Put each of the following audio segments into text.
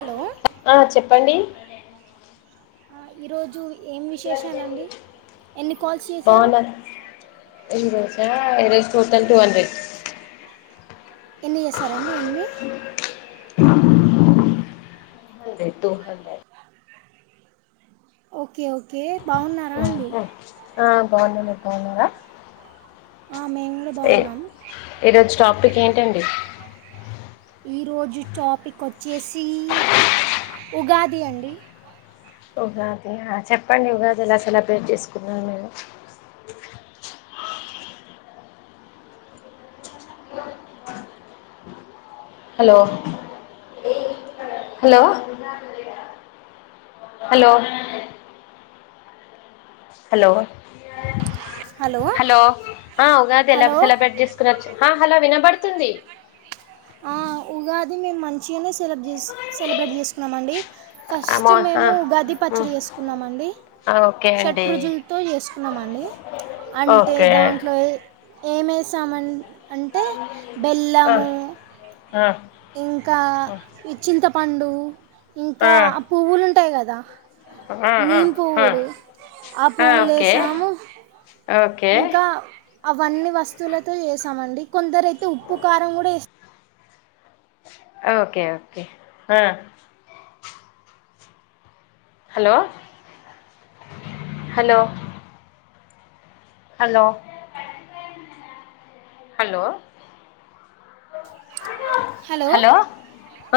Hello ఆ చెప్పండి ఆ ఈరోజు వి ఏం విశేషాలండి ఎన్ని కాల్స్ చేశారు ఆ ఈరోజ్ టూ టొంటి టూ హండ్రెడ్ ఎన్ని జేసారండి ఎన్ని two hundred two hundred okay okay బాగున్నారా అండి ఆ బాన్న మీరు బాన్నారా మేము కూడా ఏ బాగున్నాం ఈరోజు టాపిక్ ఏంటండి ఈరోజు టాపిక్ వచ్చేసి ఉగాది అండి ఉగాది ఆ చెప్పండి ఉగాది ఎలా సెలబ్రేట్ చేసుకున్నారు మీరు hello hello hello hello hello ఆ ఉగాది ఎలా హలో సెలబ్రేట్ చేసుకుచ్చు ఆ హలో విన బడుతుంది ఆ ఉగాది మేము మంచిగానే సెలబ్ జేస్ సెలబ్రేట్ చేసుకున్నామండి ఆ ఫస్ట్ మా ఆ మేము ఉగాది ఉమ్. పచ్చడి జేసుకున్నామండి ఆ ఓకే షట్ అండి రుజులతో చేసుకున్నామండి అంటే ఓకే దాంట్లో ఏమేశామన్ అంటే ఆ బెల్లము ఆ ఇంకా ఆ ఈ చింతపండు ఇంకా ఆ పువ్వులు ఉంటాయ్ కదా ఆ ఆ నీమ్ ఆ పువ్వులు ఆ పువ్వులేసాము ఓకే ఇంకా అవన్నీ వస్తువులతో ఏసామండి కొందరు అయితే ఉప్పు కారం కూడా ఏస్ ఆ ఓకే ఓకే ఆ hello hello hello hello hello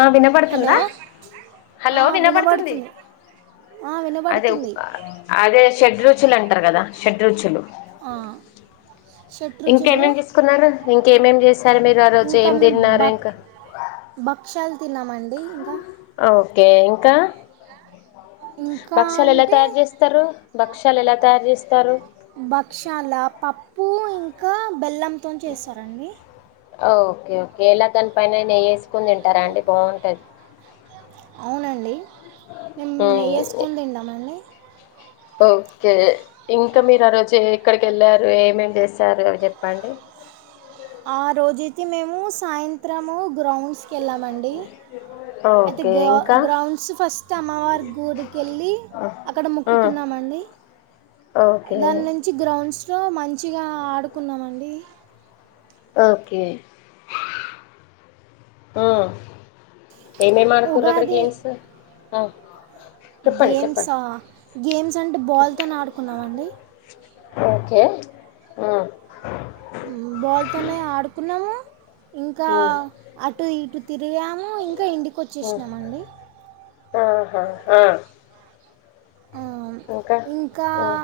ఆ హలో వినపడుతుందా ఆ, హలో వినపడుతుంది వినబడుతుంది ఆ, అదే వినబడుతుంది అదే షెడ్ రు చులు అంటారు కదా షెడ్ రుచులు ఆ, షడ్రుచులు ఇంకేమేమి తీసుకున్నారు ఇంకేమేమి చేస్తారు మీరు ఆ రోజు ఏం తిన్నారు ఇంకా భక్షలు తిన్నామండి ఇంకా ఓకే ఇంకా ఇంకా భక్షలు ఎలా అంటే తయారు చేస్తారు భక్షలు ఎలా తయారు చేస్తారు క్షాల పప్పు ఇంకా బెల్లంతోనీ చేస్తారండి ఓకే ఓకే ఇలా దాని పనైనా చేసుకొని తింటారా అండి బాగుంటది అండి మేము నెయ్యి మ్మ్ వేసుకొని తింటామండీ ఓకే ఇంకా మీరు ఆ రోజు ఎక్కడికి వెళ్ళారు ఏమేం చేశారు అవి చెప్పండి ఆరోజైతే మేము సాయంత్రం గ్రౌండ్స్ కీ వెళ్ళాం అండి అయితే ఓకే గౌ ఇంకా గ్రౌండ్స్ ఫస్ట్ అమ్మవారి గుడికి వెళ్ళి అక్కడ మ్మ్ మొక్కుకున్నామండి ఓకే దాని నుంచి గ్రౌండ్స్ లో మంచిగా ఆడుకున్నామ అండి ఓకే ఏమేం ఆడుతారు అక్కడ గేమ్స్ ఆ గేమ్స్ఆ గేమ్స్ అంటే బాల్తోనే ఆడుకున్నామండి ఓకే బాల్ తోనే ఆడుకున్నాము ఇంకా మ్మ్ అటు ఇటు తిరిగాము ఇంకా ఇంటికి మ్మ్ వచ్చేసినామండి ఆహా ఆ ఇంకా మ్మ్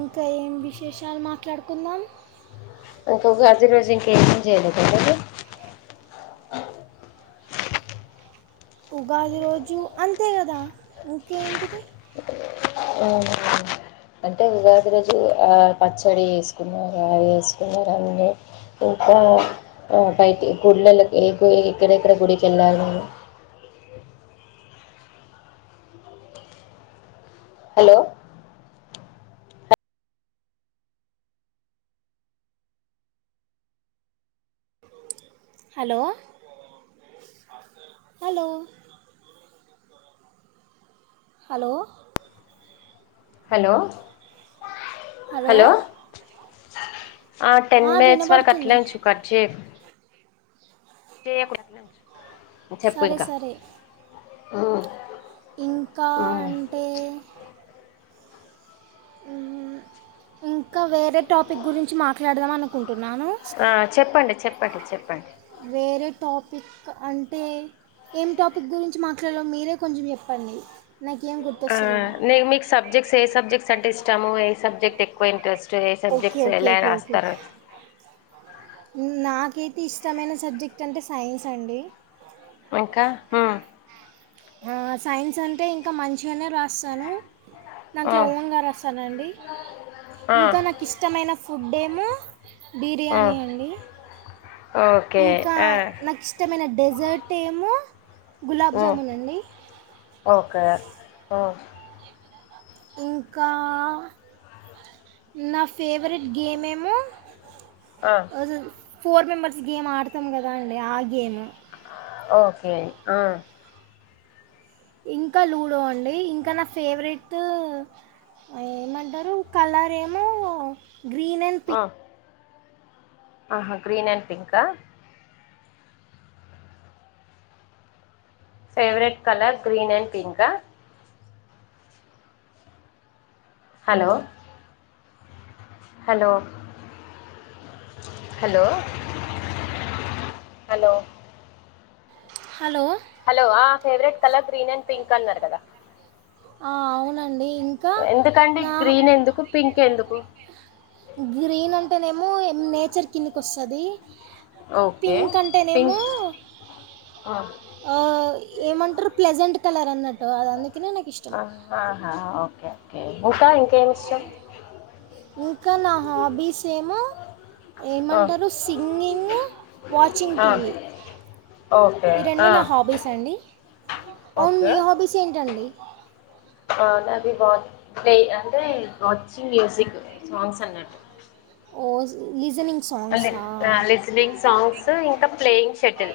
ఇంకా ఏం విశేషాలు మా ట్లాడుకుందాం అంక ఆది రోజు ఇంకేం చేయలేద [inaudible] ఉగాది రోజు అంతే కదా ఇంకేంటిది [inaudible] అంటే ఉగాది రోజు పచ్చడి వేసుకున్నారు అవి వేసుకున్నారు అన్నీ ఇంకా బయటి గుళ్ళలో ఎక్కడెక్కడ గుడికి వెళ్ళాలి [inaudible] hello hello hello hello hello hello ఆ టెన్ మినిట్స్ వరకు అట్లే ఉంచు కట్ చేయకు చేయకుండా చెప్పు సరే ఇంకా సరే ఇంకా అంటే ఇంకా వేరే టాపిక్ గురించి మాట్లాడదాం అనుకుం కుంటున్నాను ఆ చెప్పండి చెప్పండి చెప్పండి వేరే టాపిక్ అంటే ఏం టాపిక్ గురించి మాట్లాడాలో మీరే కొంచెం చెప్పండి నాకేం ఆ గుర్తొస్తలేదు మీకు సబ్జెక్ట్స్ ఏ సబ్జెక్ట్స్ అంటే ఇష్టము ఏ సబ్జెక్ట్ ఎక్కువ ఇంట్రెస్ట్ ఏ ఓకే సబ్జెక్ట్స్ ఓకే ఎలా ఓకే ఓకే ఓకే రాస్తారు నాకైతే ఇష్టమైన సబ్జెక్ట్ అంటే సైన్స్ అండి ఇంకా ఆ ఆ సైన్స్ అంటే ఇంకా మంచిగానే రాస్తాను ఆ దంట్లో ఓన్ గారు రాస్తానండి ఆ ఇంకా నాకు ఇష్టమైన ఫుడ్ ఏమో ఆ బిర్యానీ అండి ఓకే ఇంకా ఆ నాకు ఇష్టమైన డెజర్ట్ ఏమో గులాబ్ ఆ జామున్ అండి ఓకే ఆ ఇంకా నా ఫేవరెట్ గేమ్ ఏమో ఆ ఫోర్ మెంబర్స్ గేమ్ ఆడతాం కదా అండి ఆ గేమ్ ఓకే ఆ ఇంకా లూడో అండి ఇంకా నా ఫేవరెట్ ఏమంటరు కలర్ ఏమో గ్రీన్ అండ్ ఆ పింక్ ఆహా గ్రీన్ అండ్ పింకా ఫేవరెట్ కలర్ గ్రీన్ అండ్ పింకా hello hello hello hello hello hello ఆ favourite colour green and pink అన్నారు కదా ఆ అవునండి ఇంకా ఎందుకండి నా గ్రీన్ ఎందుకు పింక్ ఎందుకు గ్రీన్ అంటేనేమో నేచర్ కిందికి వస్తుంది ఓకే పింక్ అంటేనేమో పింక్ ఆ ఆ ఏమంటర్రు ప్లెజెంట్ కలర్ అన్నట్టు అది అందు ఆహా ఓకే ఓకే ఇంకా ఇంకేమి ఇష్టం ఇంకా నా హాబీస్ ఏమో ఆ ఏమంటరు సింగింగ్ వాచింగ్ ఆ టీవీ ఓకే ఈ రెండు ఆ నా హాబీస్ అండి అవును మీ హాబీస్ ఏంటండి అవునది వా ప్లే అంటే వాచింగ్ మ్యూజిక్ సాంగ్స్ అన్నట్టు [unintelligible] సాంగ్సా ఆ లిస్నింగ్ సాంగ్స్ ఇంకా playing shuttle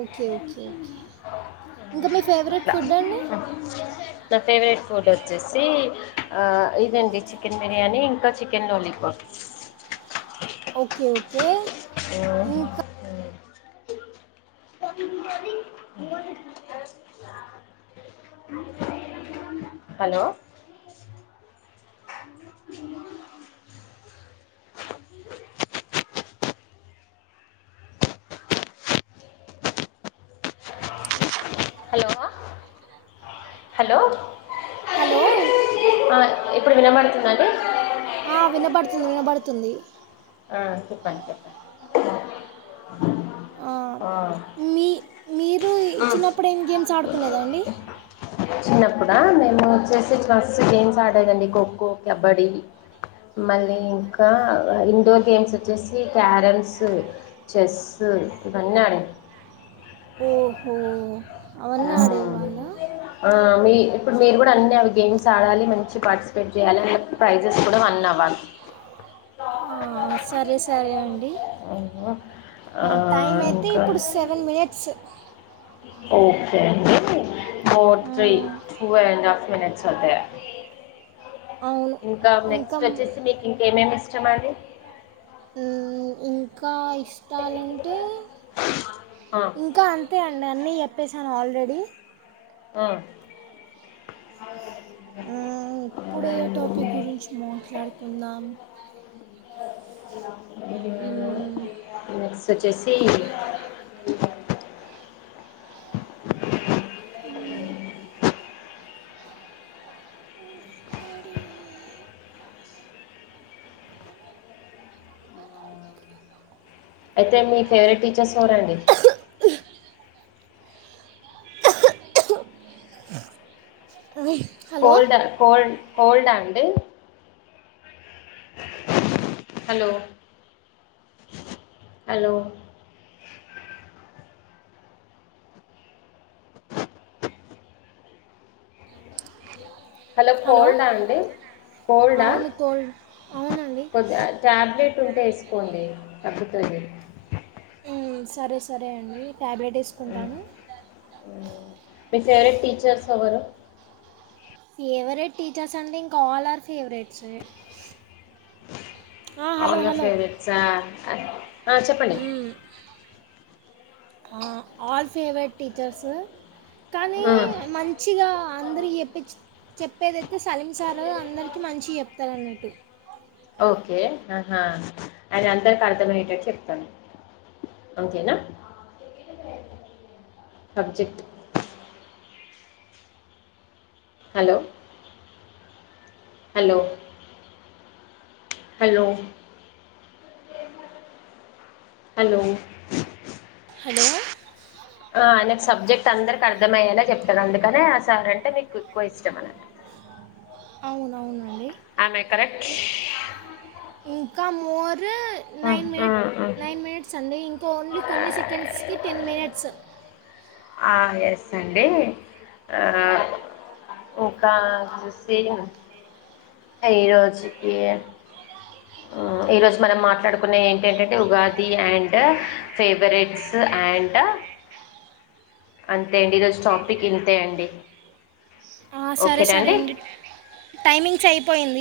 okay okay okay ఇంకా మీ ఫేవరెట్ ఫుడ్ అండి నా ఫేవరేట్ ఫుడ్డు వచ్చేసి ఆ ఇదండి చికెన్ బిర్యానీ ఇంకా చికెన్ లాలీపాప్ ఓకే ఓకే ఇంకా ఆ హలో అ హలో హలో హలో ఇ ఆ, ఇప్పుడు వినబడుతుందా అండి ఆ వినబడుతుంది వినబడుతుంది ఆ చెప్పండి చెప్పండి ఆ మీ మీ మీరు ఈ చిన్నప్పుడు ఏం గేమ్స్ ఆడుకోలేదా అండి చిన్నప్పుడా మేము చెస్ ఫస్ట్ గేమ్స్ ఆడేదండి ఖోఖో కబడ్డీ మళ్ళీ ఇంకా ఇ ఇండోర్ గేమ్స్ వచ్చేసి క్యారమ్స్ చెస్సు ఇవన్నీ ఆడే ఓహో అవన్నీ ఆడేవాళ్ళా ఆ మీ ఇప్పుడు మీరు అన్ని అవి గేమ్స్ ఆడాలి మంచి పార్టిసిపేట్ చేయాలి అందు ప్రైజెస్ కూడా వన్ అవ్వాలి ఆ సరే సరే అండి ఆ, టైం అయితే ఇంకా ఇప్పుడు సెవెన్ మినిట్స్ ఓకే అండి ఫోర్ త్రీ మ్మ్. టూ అండ్ హాఫ్ మినిట్స్ అదా అవును ఇంకా నెక్స్ట్ వచ్చేసి మీకు ఇంకేమేమి ఇష్టం అండి హ్మ్ ఇంకా ఇష్టాలంటే ఇంక అంతే అండి అన్నీ చెప్పేసాను ఆల్రెడీ ఆ ఇప్పుడ ఏ టాపిక్ గురించి మాట్లాడుకుందాం మ్మ్, నెక్స్ట్ వచ్చేసి అ అయితే మీ ఫేవరెట్ టీచర్స్ ఎవరండి హలో కోల్డ్ కోల్ కోల్డ్ అండి హలో హలో హలో ఫన్డా అండి కోల్డా అవును కోల్డ్ అవునండి కొద్ది టాబ్లెట్ ఉంటే సుకోండి తగ్గుతుంది సరే సరే అండి ట్యాబ్లెట్ వేసుకుంటాను మీ ఫెవెట్ టీచర్స్ ఎవరు ఫేవరెట్ టీచర్స్ అంటే ఇంకా ఆల్ ఆర్ ఫేవరెట్స్ హలో ఆ హలో ఫేవరెట్సా చెప్పండి మ్మ్, ఆల్ ఫేవరేట్ టీచర్స్ కానీ మంచిగా అందరు చెప్ప చెప్పేదైతే సలీం సార అందరికీ మంచి చెప్తారన్నట్టు ఓకే ఆహా ఆయన అందరికి అర్థమనేటట్టు చెప్తారూ అంతేనా subject hello hello hello hello hello ఆ నాకు సబ్జెక్ట్ అందరిక అర్థంమయ్యేలా చెప్తారూ అందుకనే ఆ సార్ అంటే మీకు ఎక్కువ ఇష్టం అన అవునవును ఆమె కరెక్ట్ ఇంకా more nine minute nine minutes అండి ఇంకా ఓన్లీ కొన్ని సెకం కెన్స్కి టెన్ మినిట్స్ ఆ ఎస్ అండి ఇంకా చూసి అరోోజుకి ఈరోోజు మనం మాట్లాడుకునే ఏంటంటంటే ఉగాది అండ్ ఫేవరెట్స్ అండ్ అంతే అండి ఈరోజు టాపిక్ ఇంతే అండి సరే సరే అండి టైమింగ్స్ అయిపోయింది